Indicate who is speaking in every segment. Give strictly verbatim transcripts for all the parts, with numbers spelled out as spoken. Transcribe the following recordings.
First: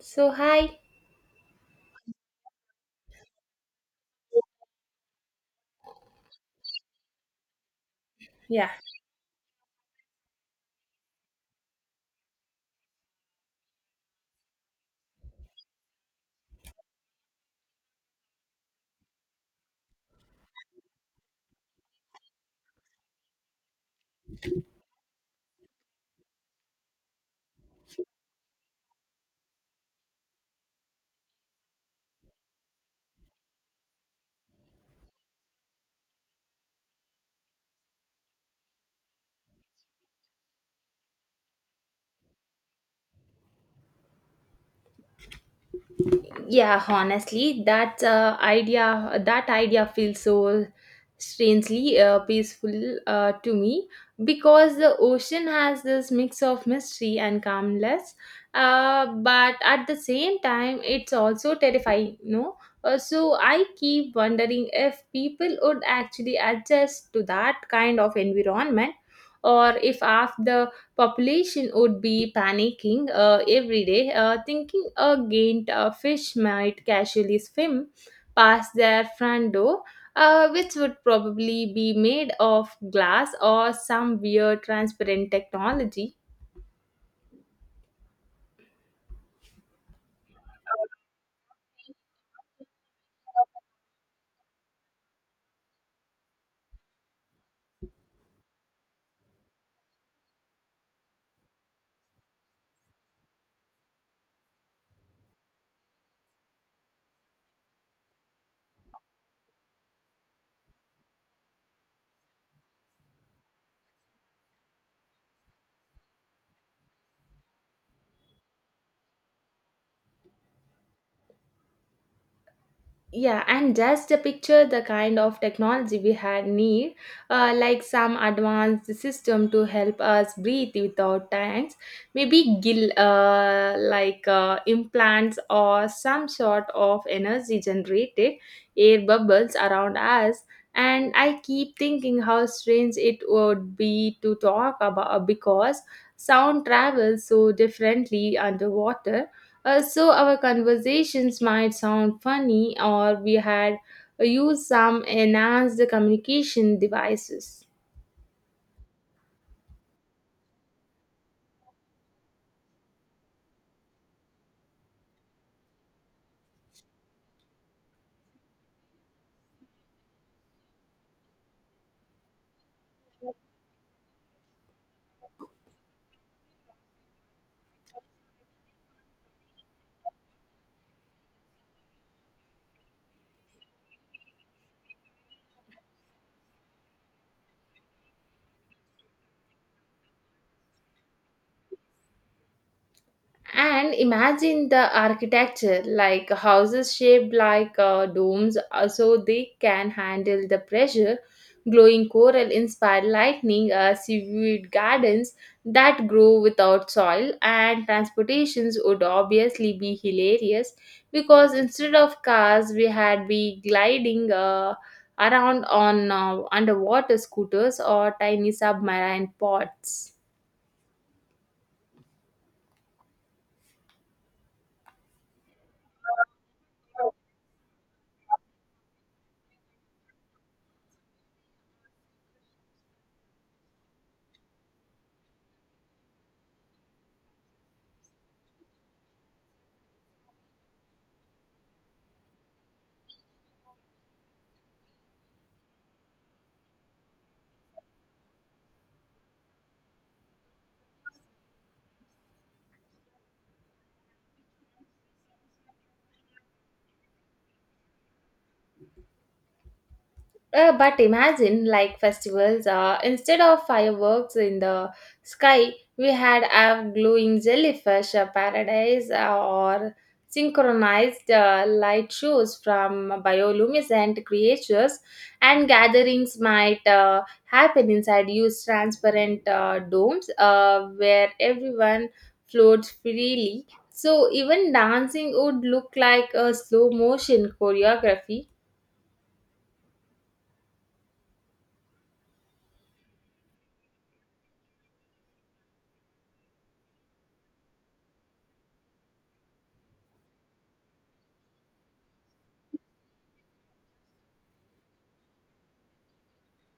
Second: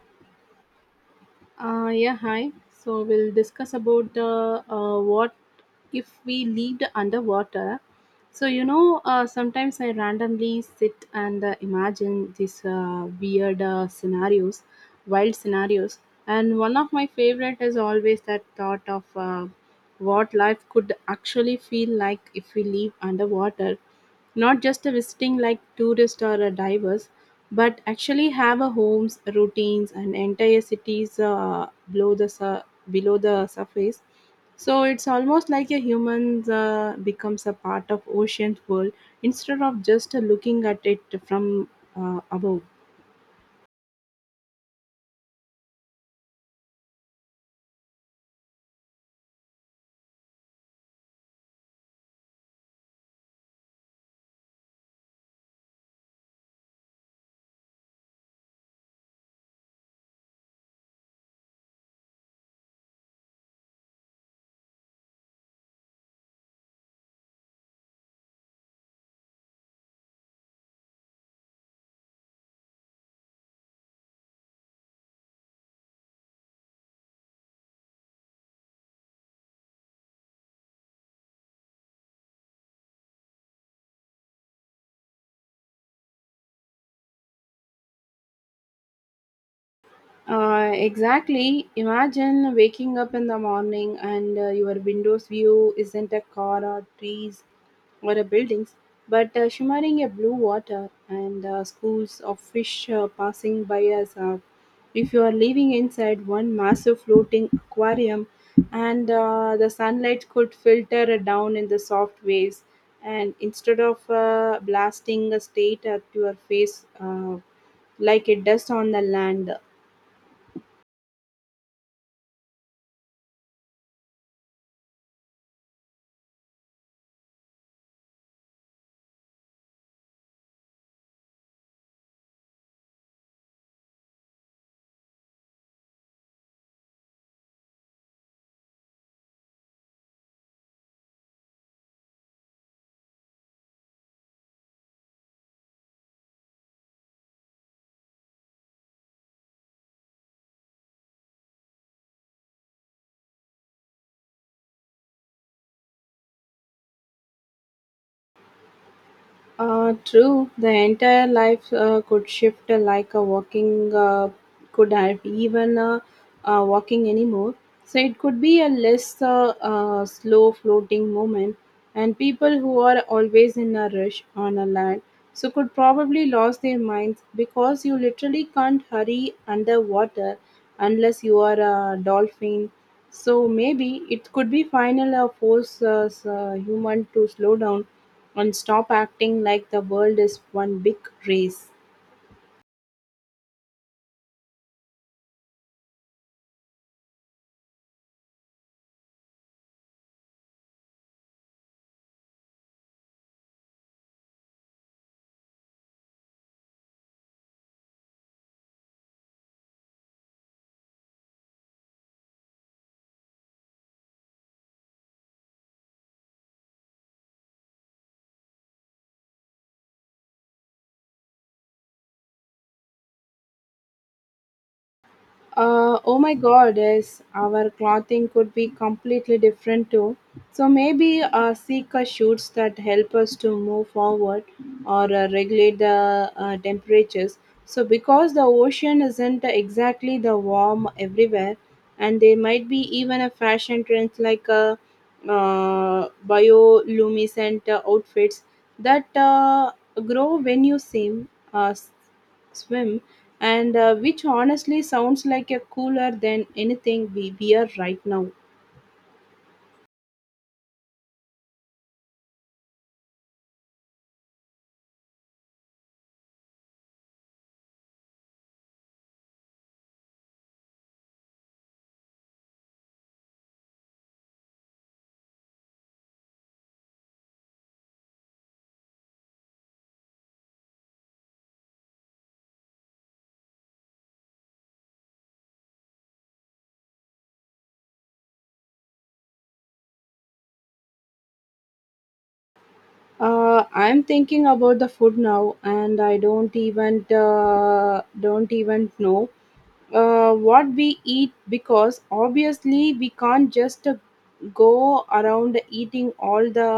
Speaker 1: So hi.
Speaker 2: Uh, yeah, Hi. So we'll discuss about the uh, what if we lived underwater. So you
Speaker 1: Yeah.
Speaker 2: know, uh, sometimes I randomly sit and uh, imagine these uh, weird uh, scenarios, wild scenarios, and one of my favorite is always that thought of uh, what life could actually feel like if we live underwater, not just a visiting like tourist or a divers, but actually have a homes routines and entire cities uh, below the sur- below the surface. So it's almost like a human uh, becomes a part of ocean's world instead of just looking at it from uh, above.
Speaker 1: Yeah, honestly, that uh, idea that idea feels so strangely uh, peaceful uh, to me because the ocean has this mix of mystery and calmness, uh, but at the same time, it's also terrifying. No, uh, so I keep wondering if people would actually adjust to that kind of environment, or if after population would be panicking uh, every day, uh, thinking a gained uh, fish might casually swim past their front door, uh, which would probably be made of glass or some weird transparent technology.
Speaker 2: Uh, exactly. Imagine waking up in the morning and uh, your windows view isn't a car or trees or a buildings, but uh, shimmering a blue water and uh, schools of fish uh, passing by us. Uh, if you are living inside one massive floating aquarium, and uh, the sunlight could filter down in the soft waves, and instead of uh, blasting the state at your face uh, like it does on the land.
Speaker 1: Yeah and just to picture the kind of technology we had need, uh, like some advanced system to help us breathe without tanks, maybe gill uh, like uh, implants or some sort of energy generated air bubbles around us. And i keep thinking how strange it would be to talk about because sound travels so differently underwater, uh, so our conversations might sound funny or we had uh, used some enhanced communication devices.
Speaker 2: Uh, true, the entire life uh, could shift uh, like a walking uh, could have even uh, uh, walking anymore. So it could be a less uh, uh, slow floating moment, and people who are always in a rush on a land so could probably lose their minds because you literally can't hurry underwater unless you are a dolphin. So maybe it could be final uh, force us uh, human to slow down and stop acting like the world is one big race.
Speaker 1: And imagine the architecture, like houses shaped like uh, domes, uh, so they can handle the pressure. Glowing coral inspired lightning, uh, seaweed gardens that grow without soil, and transportations would obviously be hilarious because instead of cars, we had be gliding uh, around on uh, underwater scooters or tiny submarine pods.
Speaker 2: Uh, oh my god, yes, our clothing could be completely different too. So maybe uh, Sika shoots that help us to move forward or uh, regulate the uh, temperatures. So, because the ocean isn't exactly the warm everywhere, and there might be even a fashion trend like a uh, bioluminescent uh, outfits that uh, grow when you swim. Uh, swim, and uh, which honestly sounds like a cooler than anything we wear right now.
Speaker 1: Uh, but imagine, like festivals, uh, instead of fireworks in the sky, we had a glowing jellyfish uh, paradise uh, or synchronized uh, light shows from bioluminescent creatures, and gatherings might uh, happen inside huge transparent uh, domes uh, where everyone floats freely. So even dancing would look like a slow motion choreography.
Speaker 2: Uh, I'm thinking about the food now, and I don't even uh, don't even know uh, what we eat because obviously we can't just uh, go around eating all the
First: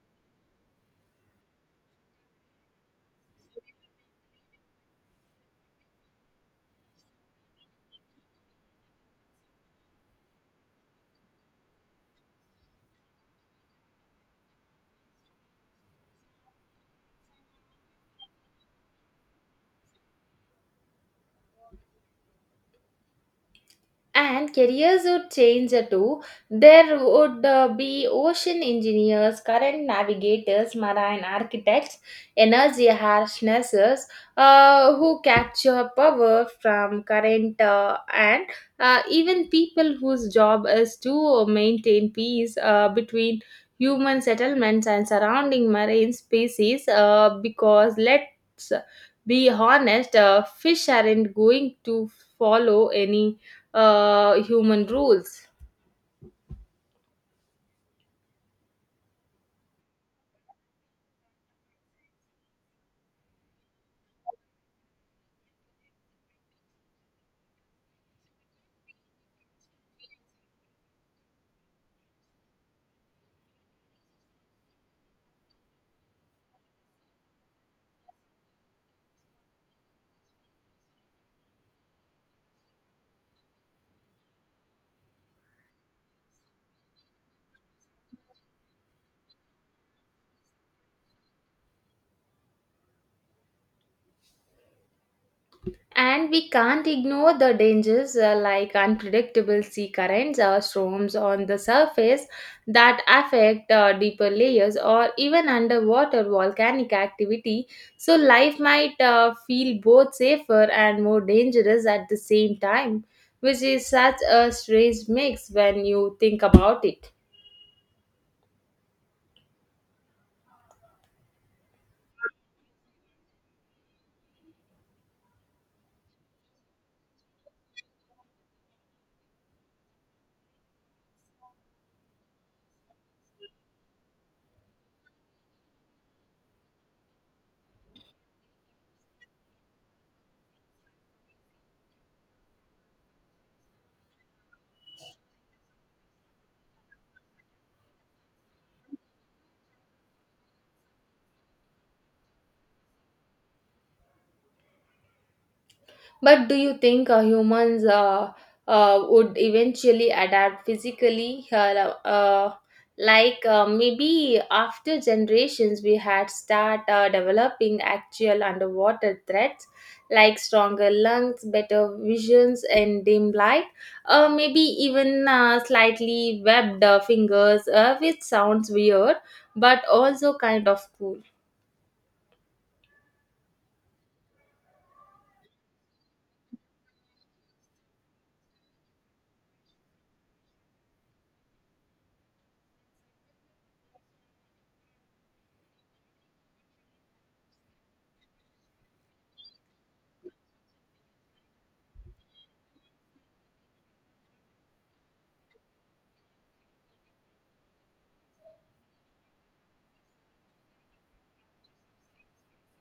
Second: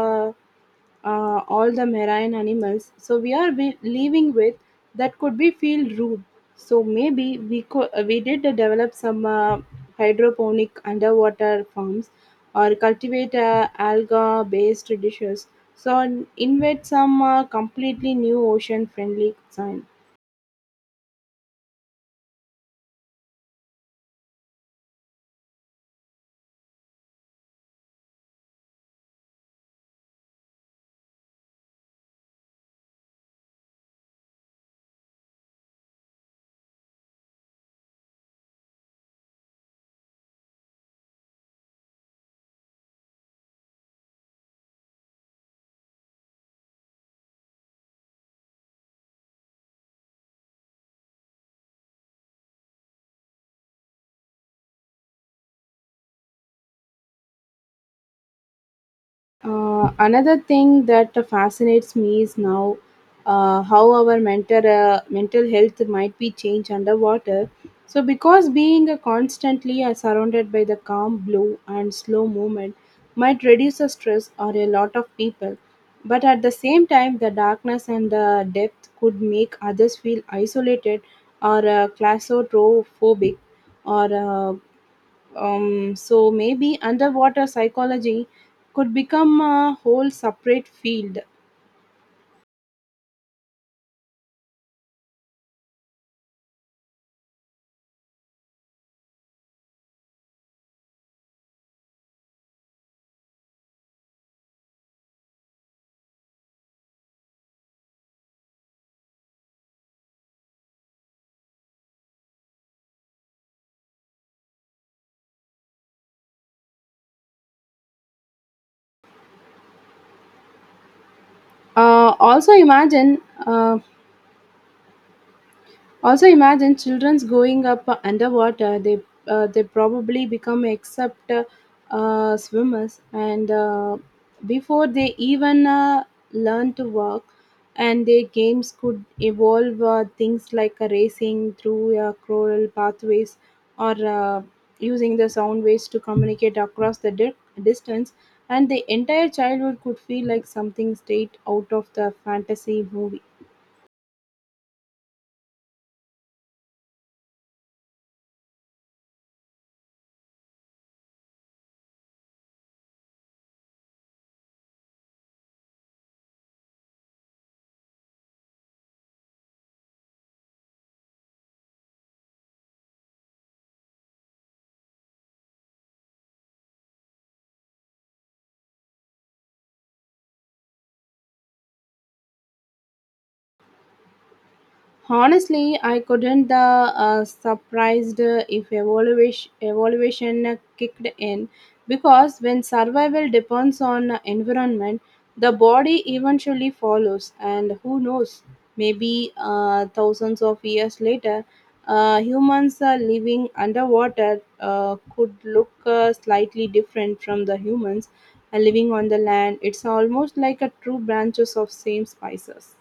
Speaker 2: uh, all the marine animals so we are be- living with that could be feel rude. So maybe we could we did develop some uh, hydroponic underwater farms or cultivate uh, alga based dishes so invent some uh, completely new ocean friendly.
Speaker 1: And careers would change uh, too. There would uh, be ocean engineers, current navigators, marine architects, energy harnesses uh, who capture power from current, uh, and uh, even people whose job is to maintain peace uh, between human settlements and surrounding marine species, uh, because let's be honest, uh, fish aren't going to follow any uh, human rules.
Speaker 2: Uh, another thing that fascinates me is now uh, how our mental uh, mental health might be changed underwater. So, because being uh, constantly uh, surrounded by the calm blue and slow movement might reduce the stress or a lot of people, but at the same time, the darkness and the depth could make others feel isolated or uh, claustrophobic or uh, um, so maybe underwater psychology could become a whole separate field.
Speaker 1: And we can't ignore the dangers, uh, like unpredictable sea currents or storms on the surface that affect uh, deeper layers or even underwater volcanic activity. So, life might uh, feel both safer and more dangerous at the same time, which is such a strange mix when you think about it.
Speaker 2: Uh, also, imagine uh, Also, imagine children's going up underwater. They uh, they probably become except uh, uh, swimmers, and uh, before they even uh, learn to walk, and their games could evolve uh, things like uh, racing through uh, coral pathways or uh, using the sound waves to communicate across the di- distance. And the entire childhood could feel like something straight out of the fantasy movie.
Speaker 1: But do you think uh, humans uh, uh, would eventually adapt physically? Uh, uh, like uh, maybe after generations, we had start uh, developing actual underwater threats, like stronger lungs, better visions in dim light, uh, maybe even uh, slightly webbed uh, fingers, uh, which sounds weird but also kind of cool.
Speaker 2: Honestly, I couldn't the uh, surprised if evaluation evaluation kicked in because when survival depends on environment, the body eventually follows, and who knows, maybe uh, thousands of years later, uh, humans uh, living underwater uh, could look uh, slightly different from the humans uh, living on the land. It's almost like a true branches of same spices.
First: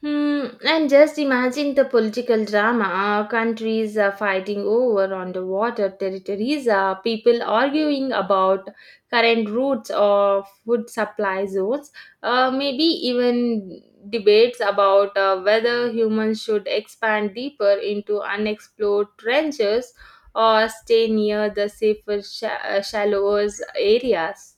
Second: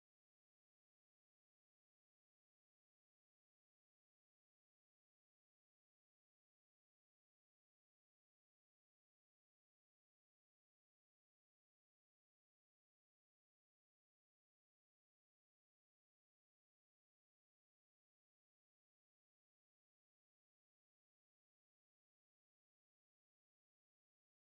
Speaker 1: Hmm, and just imagine the political drama, uh, countries uh, fighting over underwater territories, uh, people arguing about current routes or food supply zones, uh, maybe even debates about uh, whether humans should expand deeper into unexplored trenches or stay near the safer, sh- uh, shallower areas.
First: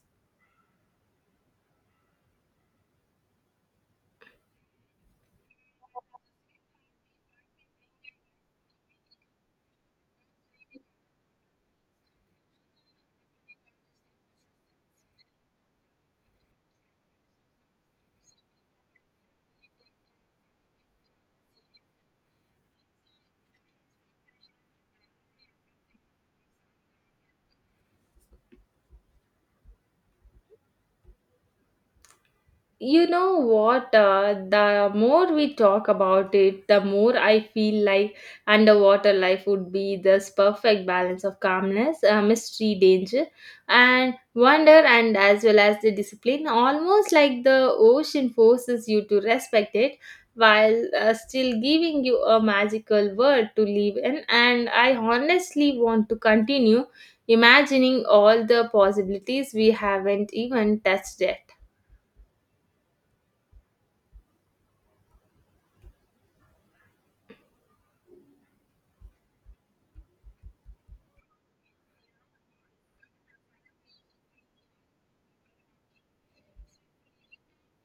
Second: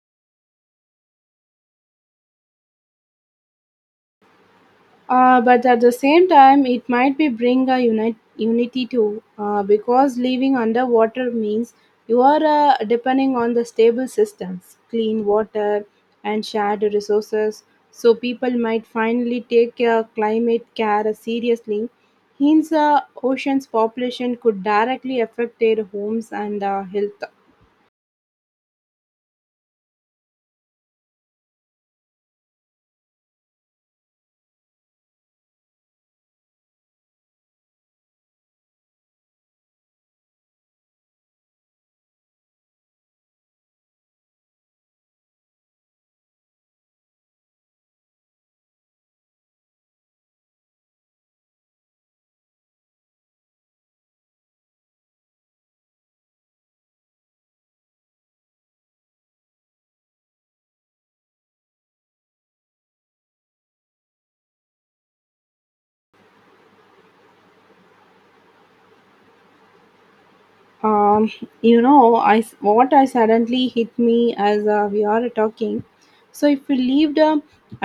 Speaker 2: Uh, but at the same time, it might be bring a unit, unity too, uh, because living underwater means you are uh, depending on the stable systems, clean water, and shared resources. So people might finally take uh, climate care seriously. Hence, uh, ocean's population could directly affect their homes and uh, health.
Speaker 1: You know what? Uh, the more we talk about it, the more I feel like underwater life would be this perfect balance of calmness, uh, mystery, danger, and wonder, and as well as the discipline. Almost like the ocean forces you to respect it while uh, still giving you a magical world to live in. And I honestly want to continue imagining all the possibilities we haven't even touched yet.
Speaker 2: um, you know i s- what i suddenly hit me as uh, we are talking. So if we lived uh,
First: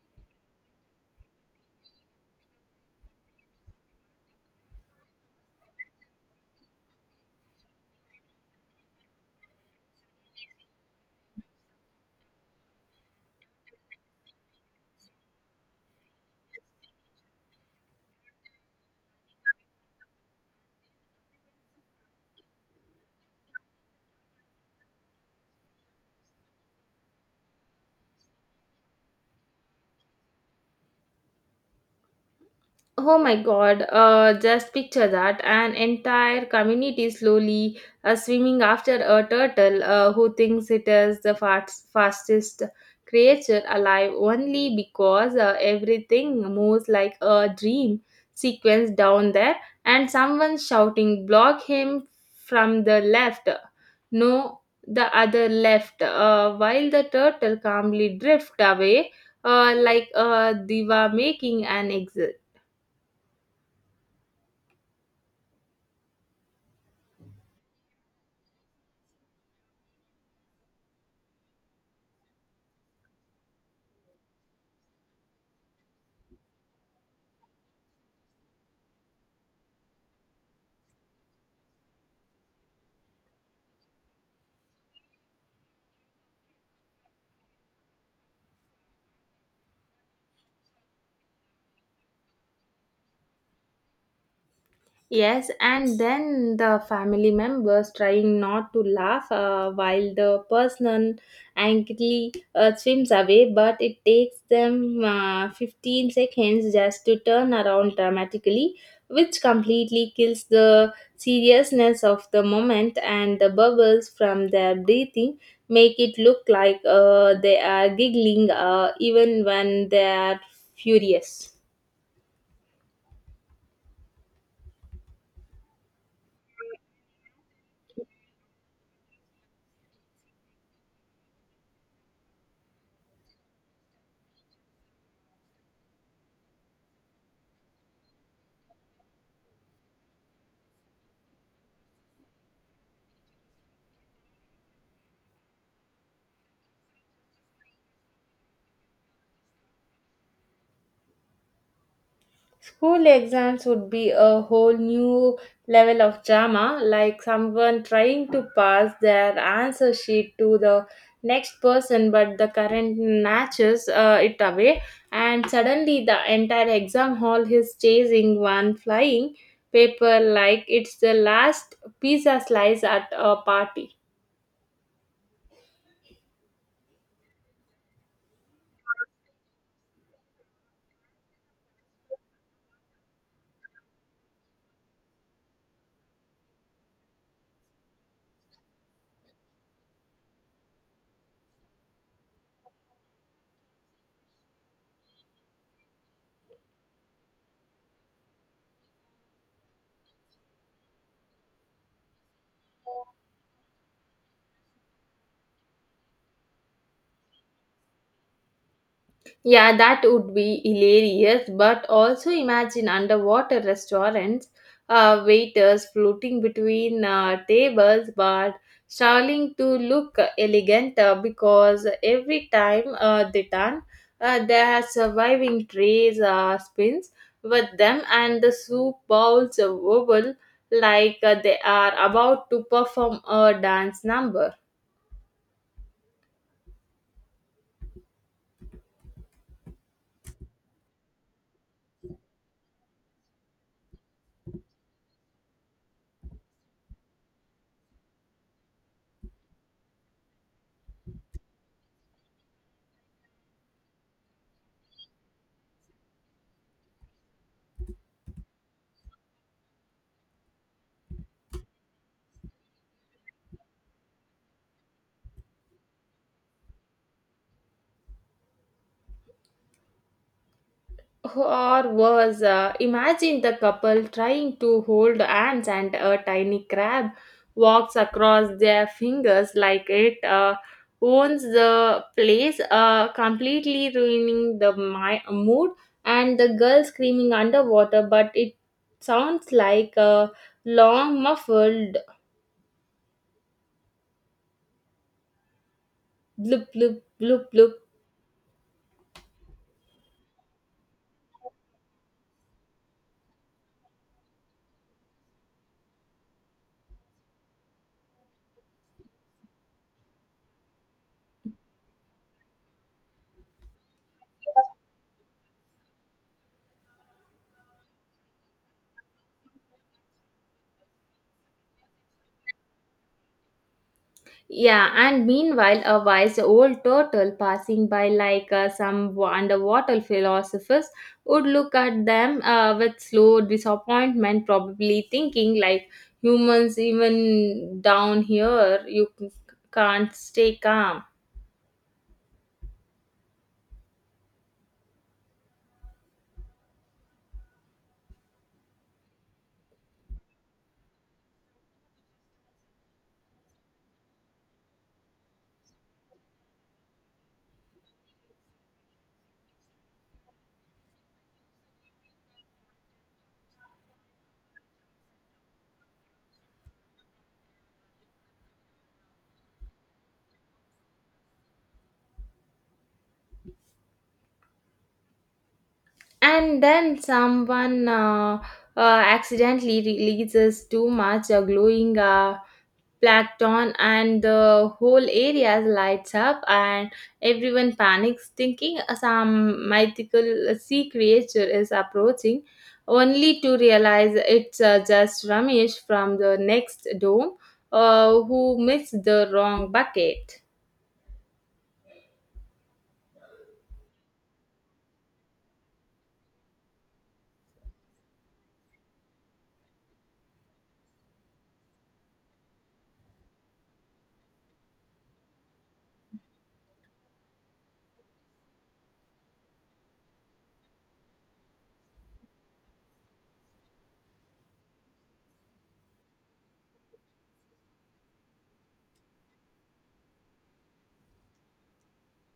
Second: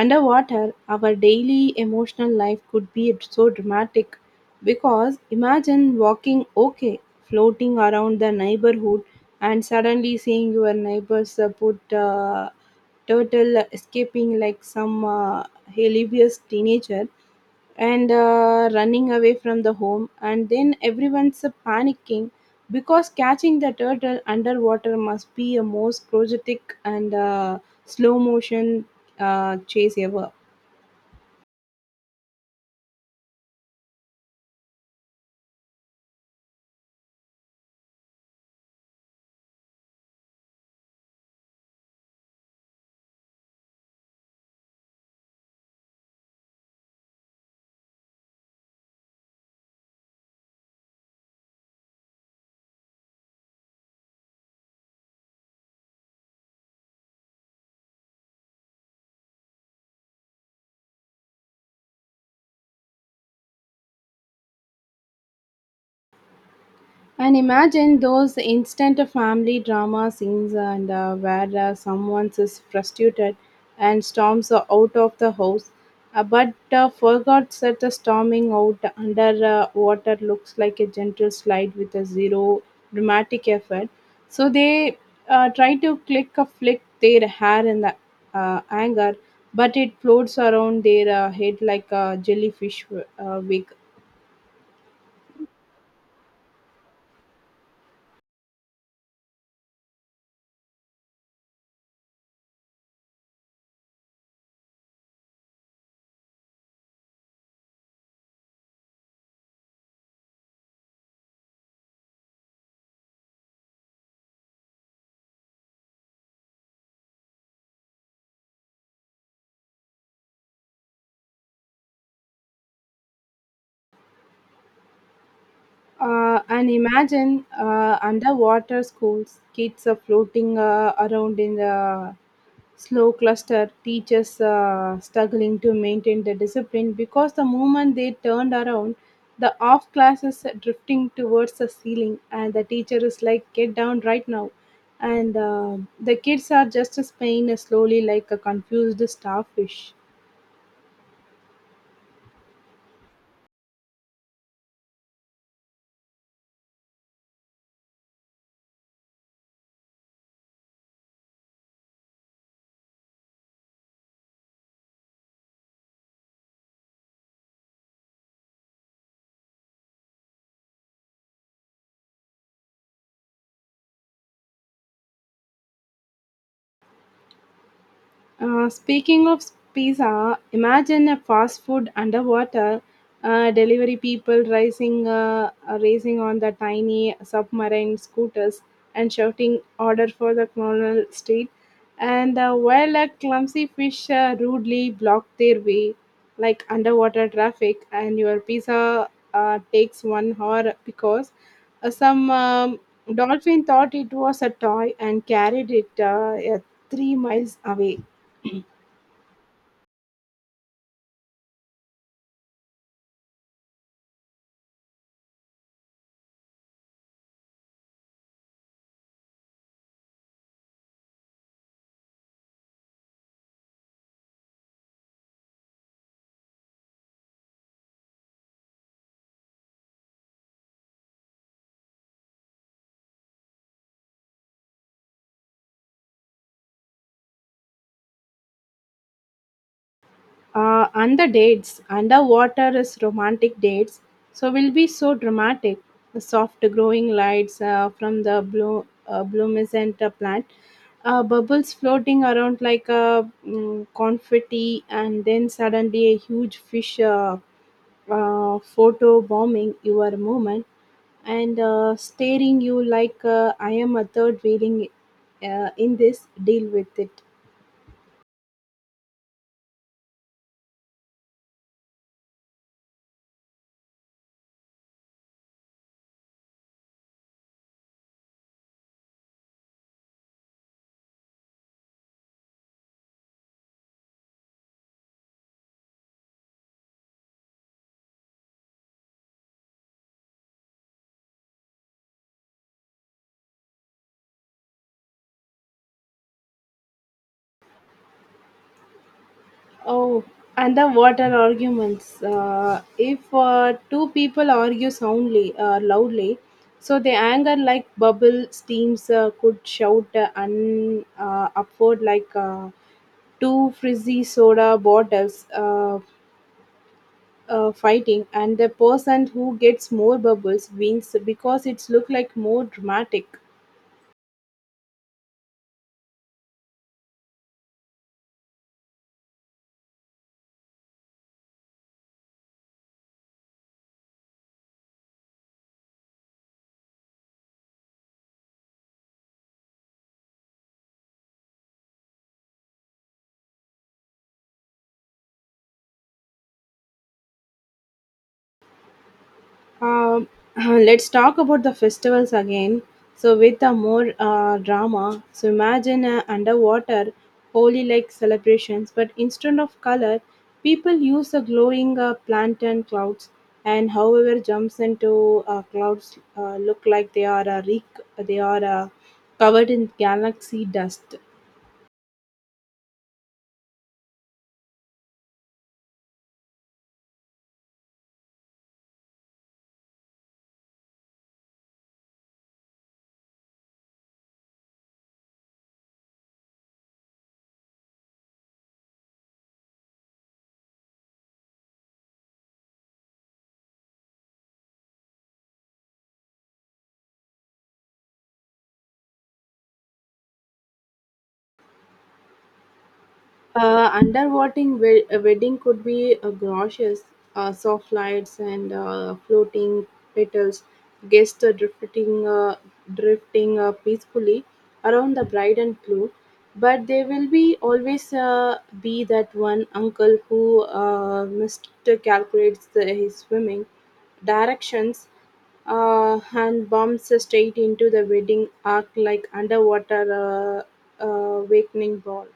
Speaker 2: underwater our daily emotional life could be so dramatic because imagine walking, okay, floating around the neighborhood and suddenly seeing your neighbors uh, put uh, turtle escaping like some uh, hilarious teenager and uh, running away from the home and then everyone's uh, panicking because catching the turtle underwater must be a most chaotic and uh, slow motion uh, chase ever.
Speaker 1: Oh my god, uh, just picture that. An entire community slowly uh, swimming after a turtle uh, who thinks it is the fast, fastest creature alive only because uh, everything moves like a dream sequence down there, and someone shouting, "Block him from the left. No, the other left." Uh, while the turtle calmly drift away uh, like a diva making an exit.
Speaker 2: And imagine those instant family drama scenes and uh, where uh, someone is frustrated and storms uh, out of the house, uh, but uh, forgot that the storming out under uh, water looks like a gentle slide with a zero dramatic effort. So they uh, try to click a flick their hair in the uh, anger, but it floats around their uh, head like a jellyfish uh, wig.
Speaker 1: Yes, and then the family members trying not to laugh uh, while the person angrily uh, swims away, but it takes them uh, fifteen seconds just to turn around dramatically, which completely kills the seriousness of the moment, and the bubbles from their breathing make it look like uh, they are giggling uh, even when they are furious.
Speaker 2: Uh, and imagine uh, underwater schools, kids are floating uh, around in the slow cluster, teachers uh, struggling to maintain the discipline because the moment they turned around, the off classes drifting towards the ceiling, and the teacher is like, "Get down right now," and uh, the kids are just spinning slowly like a confused starfish.
Speaker 1: School exams would be a whole new level of drama, like someone trying to pass their answer sheet to the next person, but the current snatches uh, it away, and suddenly the entire exam hall is chasing one flying paper like it's the last pizza slice at a party.
Speaker 2: Uh, speaking of pizza, imagine a fast food underwater uh, delivery people racing, uh, uh, racing on the tiny submarine scooters and shouting order for the Colonel Street, and uh, while a clumsy fish uh, rudely blocked their way, like underwater traffic, and your pizza uh, takes one hour because uh, some um, dolphin thought it was a toy and carried it uh, uh, three miles away.
Speaker 1: Yeah, that would be hilarious, but also imagine underwater restaurants, uh, waiters floating between uh, tables but struggling to look elegant uh, because every time uh, they turn, uh, their surviving trays uh, spins with them and the soup bowls wobble like uh, they are about to perform a dance number.
Speaker 2: Uh, and the dates underwater is romantic dates, so will be so dramatic. The soft growing lights uh, from the blue uh, blumescent uh, plant, uh, bubbles floating around like a mm, confetti, and then suddenly a huge fish uh, uh, photo bombing your moment and uh, staring you like uh, I am a third wheeling uh, in this. Deal with it.
Speaker 1: Or was uh, Imagine the couple trying to hold hands and a tiny crab walks across their fingers like it uh, owns the place, uh, completely ruining the my- mood. And the girl screaming underwater, but it sounds like a long muffled bloop bloop bloop bloop.
Speaker 2: Oh, and the water arguments. Uh, if uh, two people argue soundly, uh, loudly, so the anger like bubble steams uh, could shout uh, un, uh, upward like uh, two frizzy soda bottles uh, uh, fighting, and the person who gets more bubbles wins because it's look like more dramatic.
Speaker 1: Yeah, and meanwhile, a wise old turtle passing by, like uh, some wa- underwater philosophers, would look at them uh, with slow disappointment, probably thinking, like, humans, even down here, you c- can't stay calm.
Speaker 2: Um, let's talk about the festivals again. So, with a more uh, drama, so imagine uh, underwater holy like celebrations, but instead of color, people use the glowing uh, plankton clouds, and however jumps into uh, clouds uh, look like they are uh, re- they are uh, covered in galaxy dust.
Speaker 1: And then someone uh, uh, accidentally releases too much uh, glowing Uh, plankton, and the whole area lights up and everyone panics thinking some mythical sea creature is approaching, only to realize it's uh, just Ramesh from the next dome uh, who missed the wrong bucket.
Speaker 2: Uh, underwatering we- a wedding could be uh, gorgeous, uh, soft lights and uh, floating petals, guests uh, drifting, uh, drifting uh, peacefully around the bride and groom. But there will be always uh, be that one uncle who uh, miscalculates the, his swimming directions uh, and bumps straight into the wedding arc like underwater uh, uh, awakening ball.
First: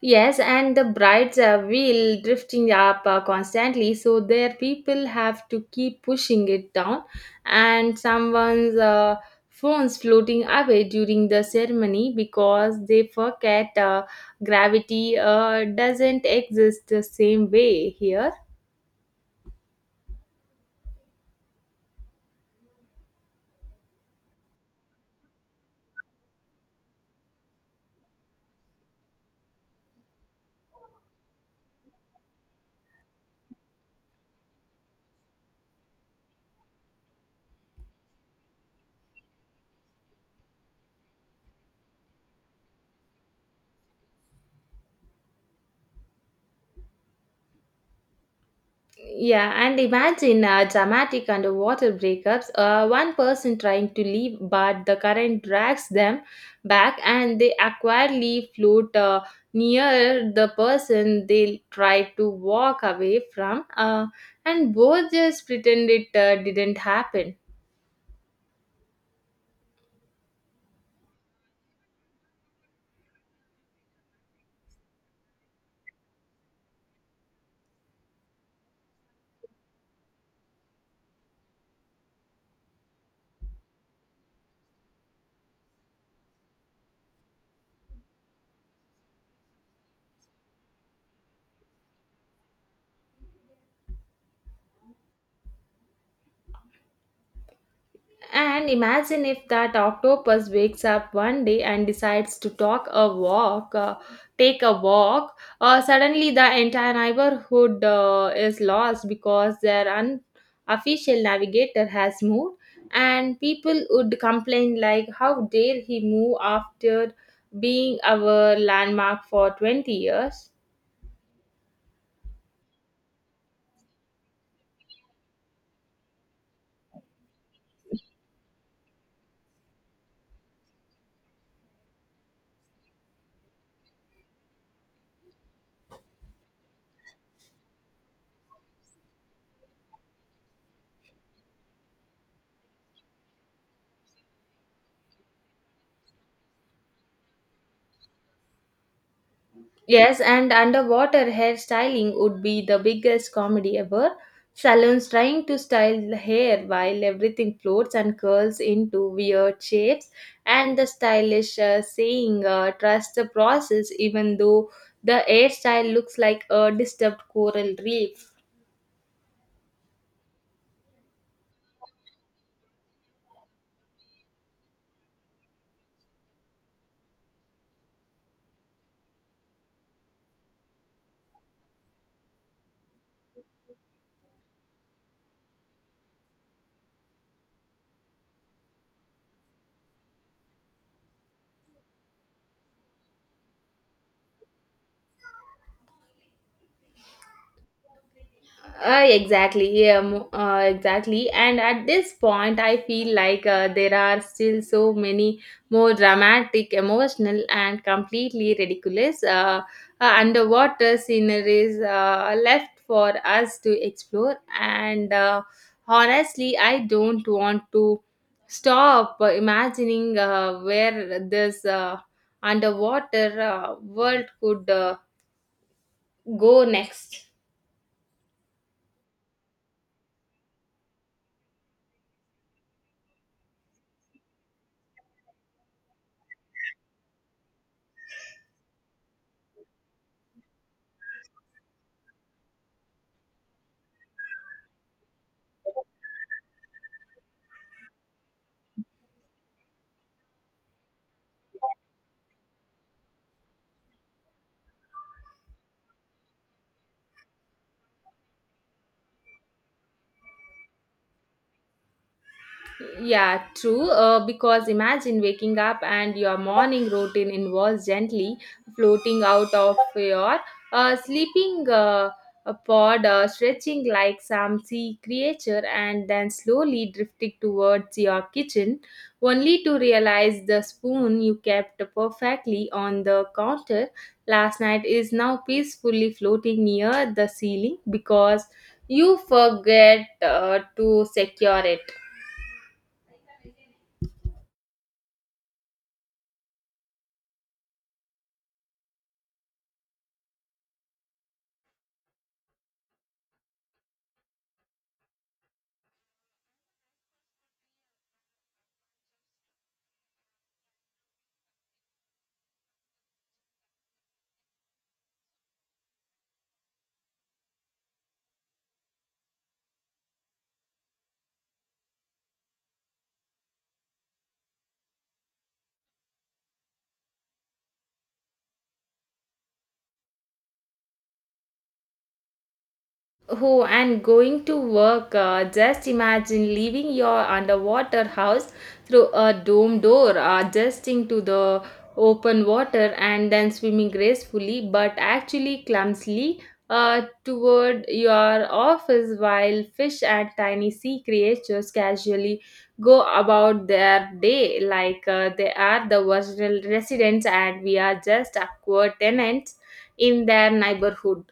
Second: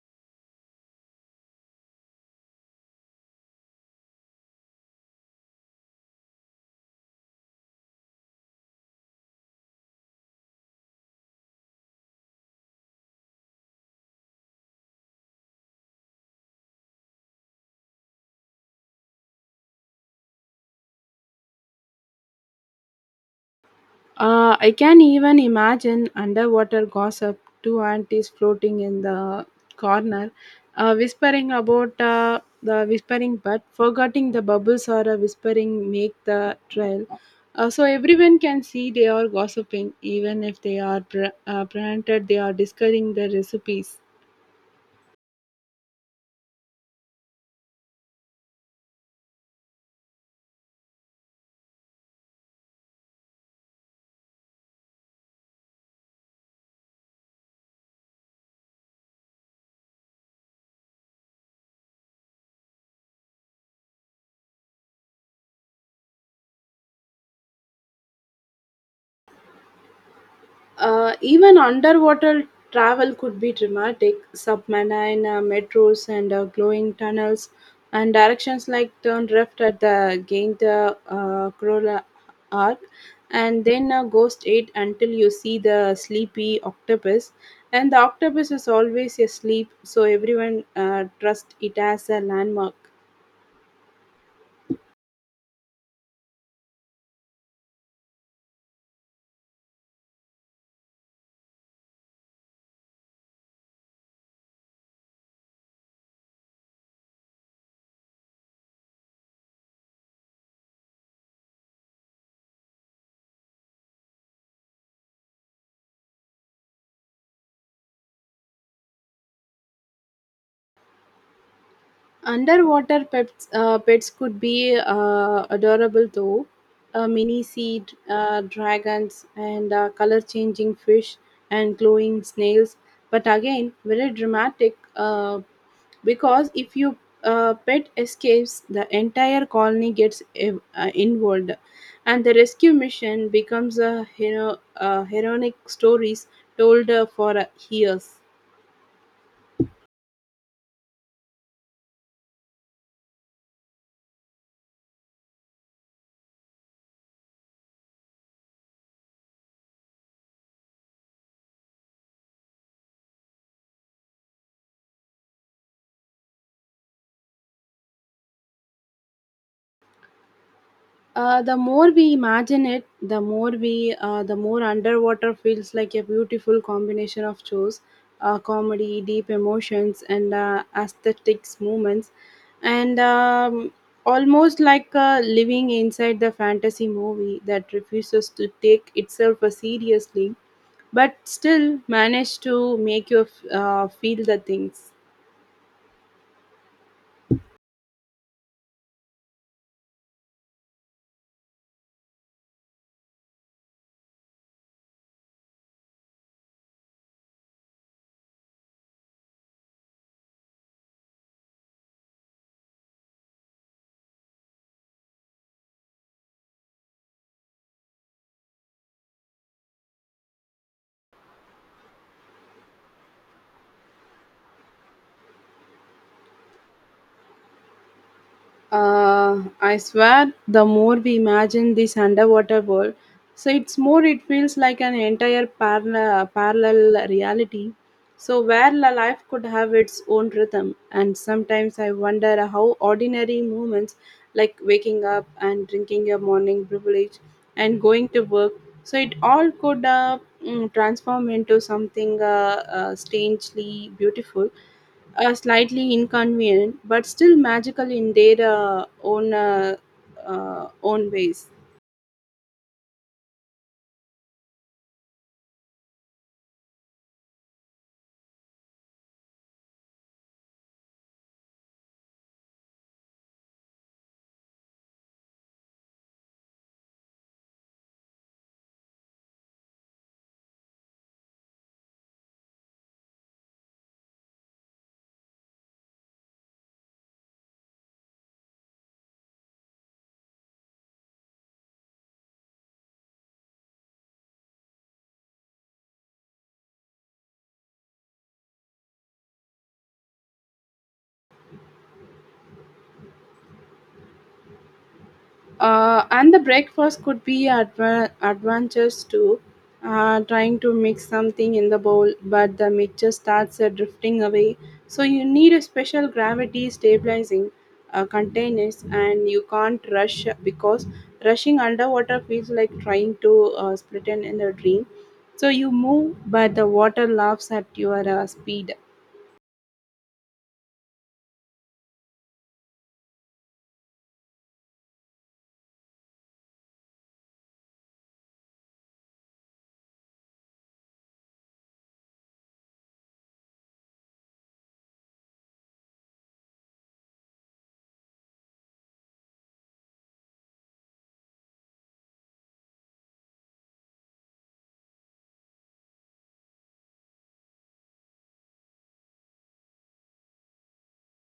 Speaker 1: Yes, and the brides uh, wheel drifting up uh, constantly, so their people have to keep pushing it down, and someone's uh, phones floating away during the ceremony because they forget uh, gravity uh, doesn't exist the same way here.
Speaker 2: Uh, I can even imagine underwater gossip, two aunties floating in the corner, uh, whispering about uh, the whispering but forgetting the bubbles or a whispering make the trail. Uh, so everyone can see they are gossiping, even if they are pre- uh, prevented, they are discussing the recipes.
Speaker 1: Yeah, and imagine uh, dramatic underwater breakups. Uh, one person trying to leave, but the current drags them back, and they awkwardly float uh, near the person they try to walk away from. Uh, and both just pretend it uh, didn't happen.
Speaker 2: Uh, even underwater travel could be dramatic. Submarine uh, metros and uh, glowing tunnels, and directions like turn left at the gain the uh, Corolla Arc, and then uh, go straight until you see the sleepy octopus. And the octopus is always asleep, so everyone uh, trusts it as a landmark.
Speaker 1: And imagine if that octopus wakes up one day and decides to talk a walk, uh, take a walk. Uh, suddenly, the entire neighborhood uh, is lost because their unofficial navigator has moved, and people would complain like, "How dare he move after being our landmark for twenty years?"
Speaker 2: Underwater pets, uh, pets could be uh, adorable though. Uh, mini sea uh, dragons and uh, color changing fish and glowing snails. But again, very dramatic uh, because if you uh, pet escapes, the entire colony gets ev- uh, involved, and the rescue mission becomes a hero, uh, heroic stories told uh, for uh, years.
Speaker 1: Yes, and underwater hairstyling would be the biggest comedy ever. Salons trying to style the hair while everything floats and curls into weird shapes, and the stylish uh, saying, uh, trust the process, even though the hairstyle looks like a disturbed coral reef.
Speaker 2: Uh, the more we imagine it, the more we, uh, the more underwater feels like a beautiful combination of shows, uh, comedy, deep emotions, and uh, aesthetics moments, and um, almost like uh, living inside the fantasy movie that refuses to take itself uh, seriously, but still manage to make you uh, feel the things.
Speaker 1: Uh, exactly. Yeah, mo- uh, exactly. And at this point, I feel like uh, there are still so many more dramatic, emotional, and completely ridiculous uh, uh, underwater sceneries uh, left for us to explore. And uh, honestly, I don't want to stop uh, imagining uh, where this uh, underwater uh, world could uh, go next.
Speaker 2: Uh, I swear, the more we imagine this underwater world, so it's more it feels like an entire parallel, parallel reality. So where la- life could have its own rhythm, and sometimes I wonder how ordinary moments like waking up and drinking your morning privilege and going to work, so it all could uh, mm, transform into something uh, uh, strangely beautiful uh, slightly inconvenient, but still magical in their uh, own uh, uh, own ways.
Speaker 1: Yeah, true. Uh, because imagine waking up and your morning routine involves gently floating out of your uh, sleeping uh, a pod, uh, stretching like some sea creature, and then slowly drifting towards your kitchen, only to realize the spoon you kept perfectly on the counter last night is now peacefully floating near the ceiling because you forget uh, to secure it.
Speaker 2: Uh, and the breakfast could be adva- adventures too. Uh, trying to mix something in the bowl, but the mixture starts uh, drifting away. So you need a special gravity stabilizing uh, containers, and you can't rush uh, because rushing underwater feels like trying to uh, split in a dream. So you move, but the water laughs at your uh, speed.
Speaker 1: Oh, and going to work. Uh, just imagine leaving your underwater house through a dome door, uh, adjusting to the open water, and then swimming gracefully but actually clumsily uh, toward your office while fish and tiny sea creatures casually go about their day like uh, they are the original residents and we are just awkward tenants in their neighborhood.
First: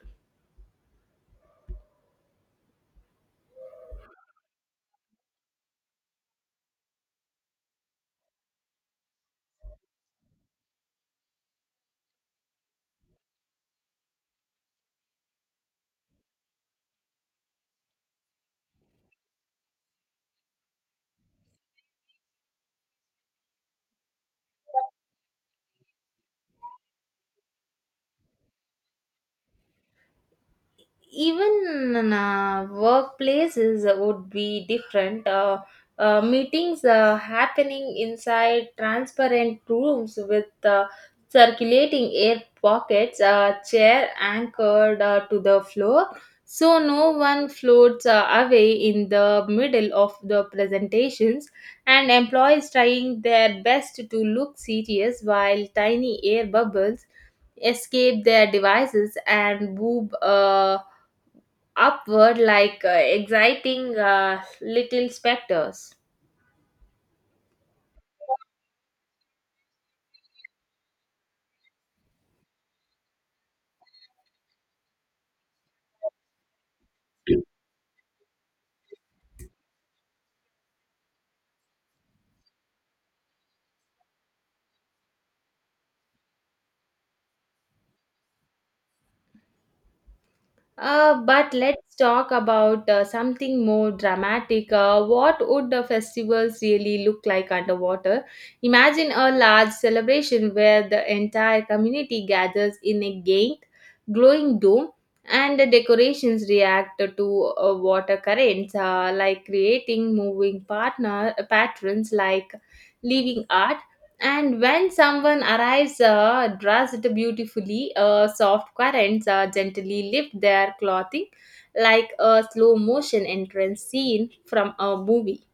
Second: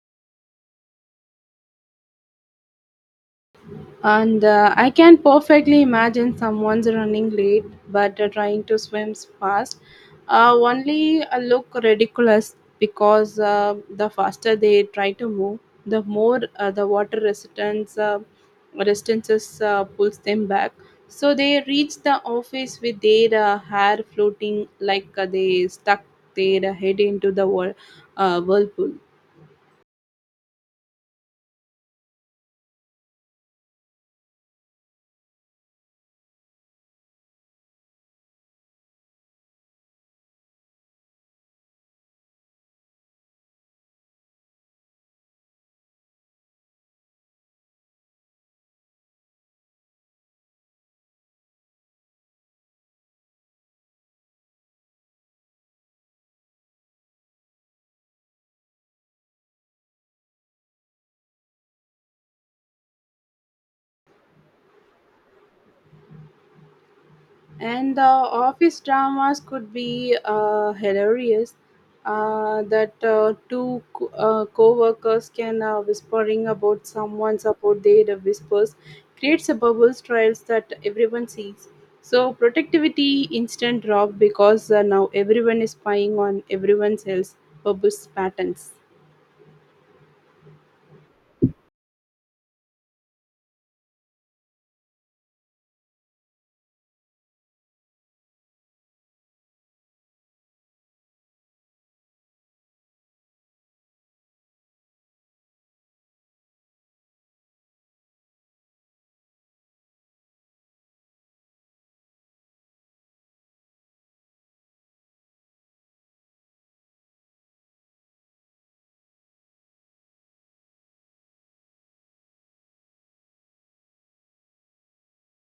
Speaker 2: And uh, I can perfectly imagine someone's running late but uh, trying to swim fast. Uh, only uh, look ridiculous because uh, the faster they try to move, the more uh, the water resistance uh, resistances uh, pulls them back. So they reach the office with their uh, hair floating like uh, they stuck their head into the whirl- uh, whirlpool.
Speaker 1: even in, uh, workplaces would be different. Uh, uh, meetings uh, happening inside transparent rooms with uh, circulating air pockets, uh, chair anchored uh, to the floor, so no one floats uh, away in the middle of the presentations, and employees trying their best to look serious while tiny air bubbles escape their devices and boob. Uh, upward like uh, exciting uh, little specters.
Speaker 2: And the office dramas could be uh, hilarious uh, that uh, two co- uh, co-workers can uh, whispering about someone's about their whispers creates a bubble trails that everyone sees. So productivity instant drop because uh, now everyone is spying on everyone else bubbles patterns.
Speaker 1: Uh, but let's talk about uh, something more dramatic. Uh, what would the festivals really look like underwater? Imagine a large celebration where the entire community gathers in a giant, glowing dome, and the decorations react to uh, water currents, uh, like creating moving partner patterns like living art. And when someone arrives uh, dressed beautifully, uh, soft currents uh, gently lift their clothing like a slow motion entrance scene from a movie.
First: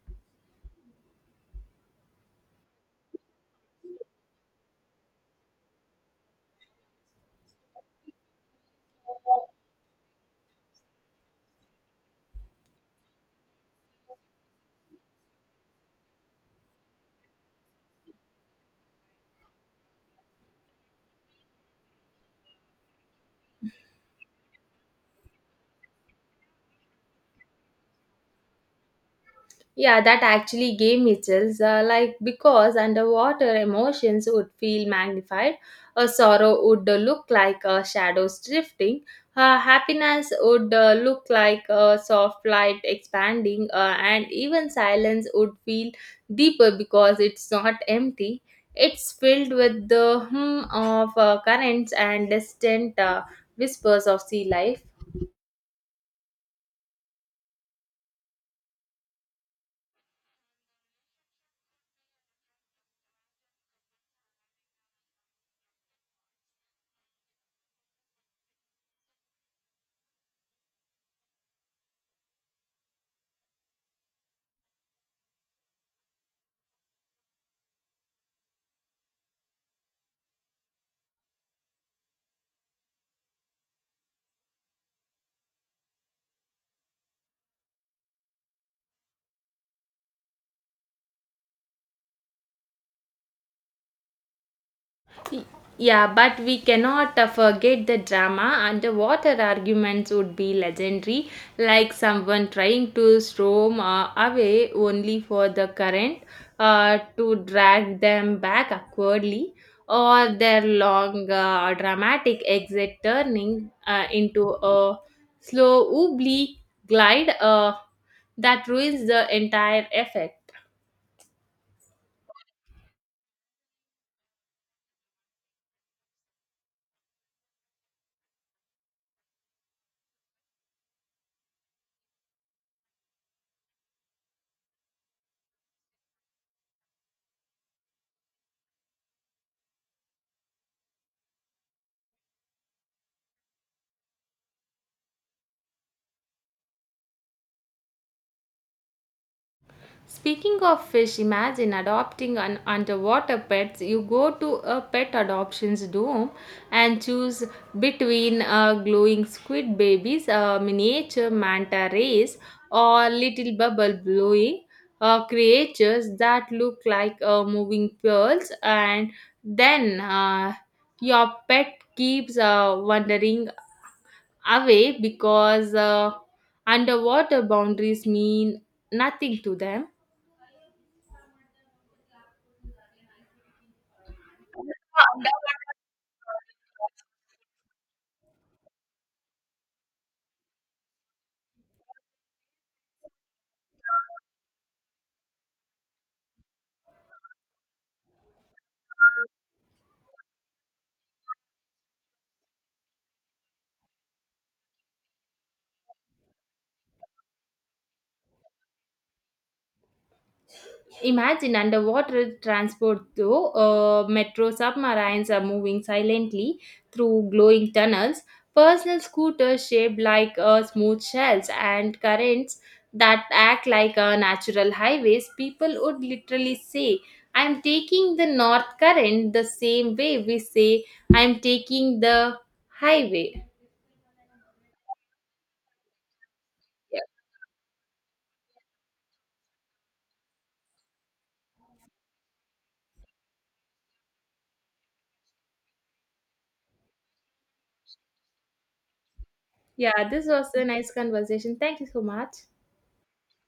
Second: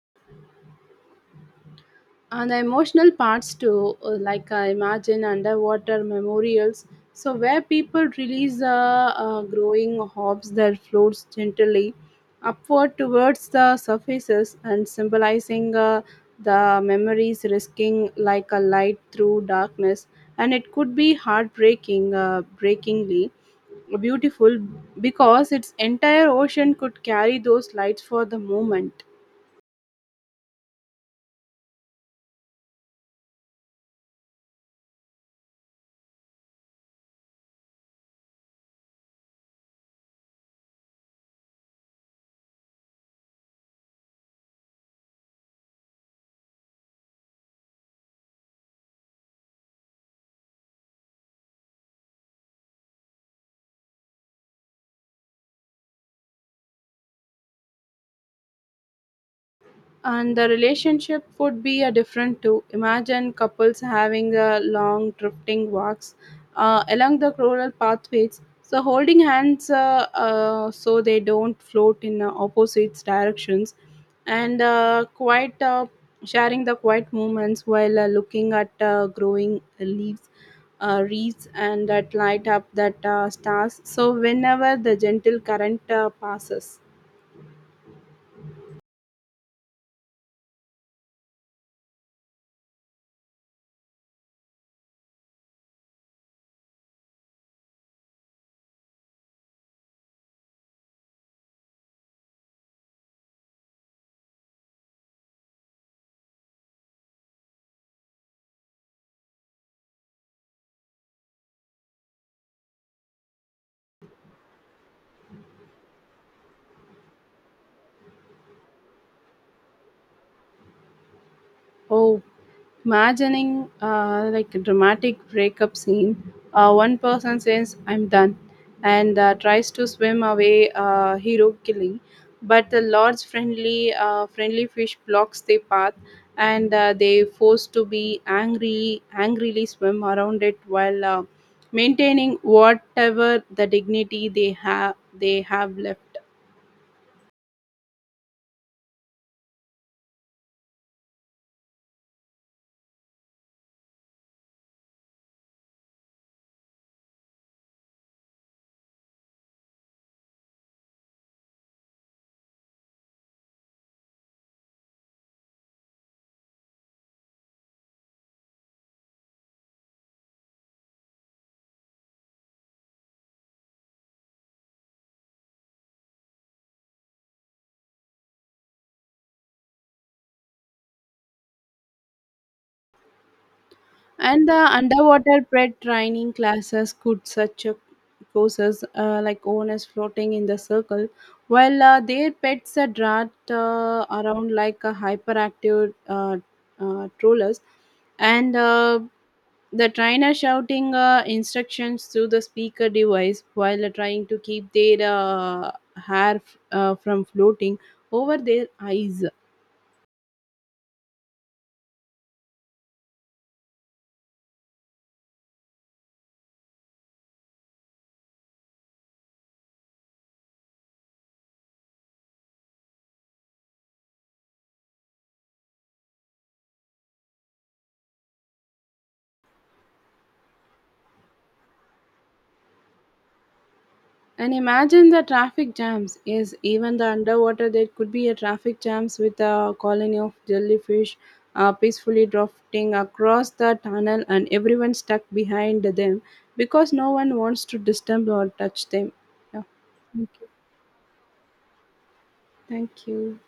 Speaker 2: And the emotional parts too uh, like i imagine underwater memorials so where people release the uh, growing hobs that floats gently upward towards the surfaces and symbolizing uh, the memories risking like a light through darkness. And it could be heartbreaking uh, breakingly beautiful because its entire ocean could carry those lights for the moment.
Speaker 1: Yeah, that actually gave me chills. Uh, like, because underwater emotions would feel magnified, a sorrow would uh, look like uh, shadows drifting, uh, happiness would uh, look like a soft light expanding, uh, and even silence would feel deeper because it's not empty. It's filled with the hum of uh, currents and distant uh, whispers of sea life.
Speaker 2: And the relationship would be a different too. Imagine couples having a long drifting walks uh, along the rural pathways, so holding hands uh, uh, so they don't float in uh, opposite directions, and uh, quite uh, sharing the quiet moments while uh, looking at uh, growing leaves, uh, wreaths, and that light up that uh, stars. So whenever the gentle current uh, passes,
Speaker 1: Y- Yeah, but we cannot uh, forget the drama. Underwater arguments would be legendary, like someone trying to storm uh, away only for the current uh, to drag them back awkwardly, or their long uh, dramatic exit turning uh, into a slow oblique glide uh, that ruins the entire effect.
Speaker 2: oh. Imagining uh, like a dramatic breakup scene, uh, one person says, I'm done, and uh, tries to swim away, uh, hero killing. But the large friendly, uh, friendly fish blocks their path, and uh, they forced to be angry, angrily swim around it while uh, maintaining whatever the dignity they have they have left.
Speaker 1: Speaking of fish, imagine adopting an underwater pets. You go to a pet adoptions dome and choose between uh, glowing squid babies, uh, miniature manta rays, or little bubble blowing uh, creatures that look like uh, moving pearls, and then uh, your pet keeps uh, wandering away because uh, underwater boundaries mean nothing to them.
Speaker 2: And the underwater prep training classes could such a courses uh, like owners floating in the circle while uh, their pets are dragged uh, around like a hyperactive uh, uh, trollers and uh, the trainer shouting uh, instructions through the speaker device while uh, trying to keep their uh, hair f- uh, from floating over their eyes.
Speaker 1: Imagine underwater transport though, uh, metro submarines are moving silently through glowing tunnels, personal scooters shaped like uh, smooth shells, and currents that act like uh, natural highways. People would literally say, "I'm taking the north current," the same way we say, "I'm taking the highway."
Speaker 2: And imagine the traffic jams. Yes, even
Speaker 1: Yeah,
Speaker 2: the underwater there could be a traffic jams with a colony of jellyfish uh, peacefully drifting across the tunnel and everyone stuck behind them because no one wants to disturb or touch them. Yeah.
Speaker 1: yeah, this
Speaker 2: Thank you.
Speaker 1: was a nice conversation. Thank you so much.
Speaker 2: Thank you.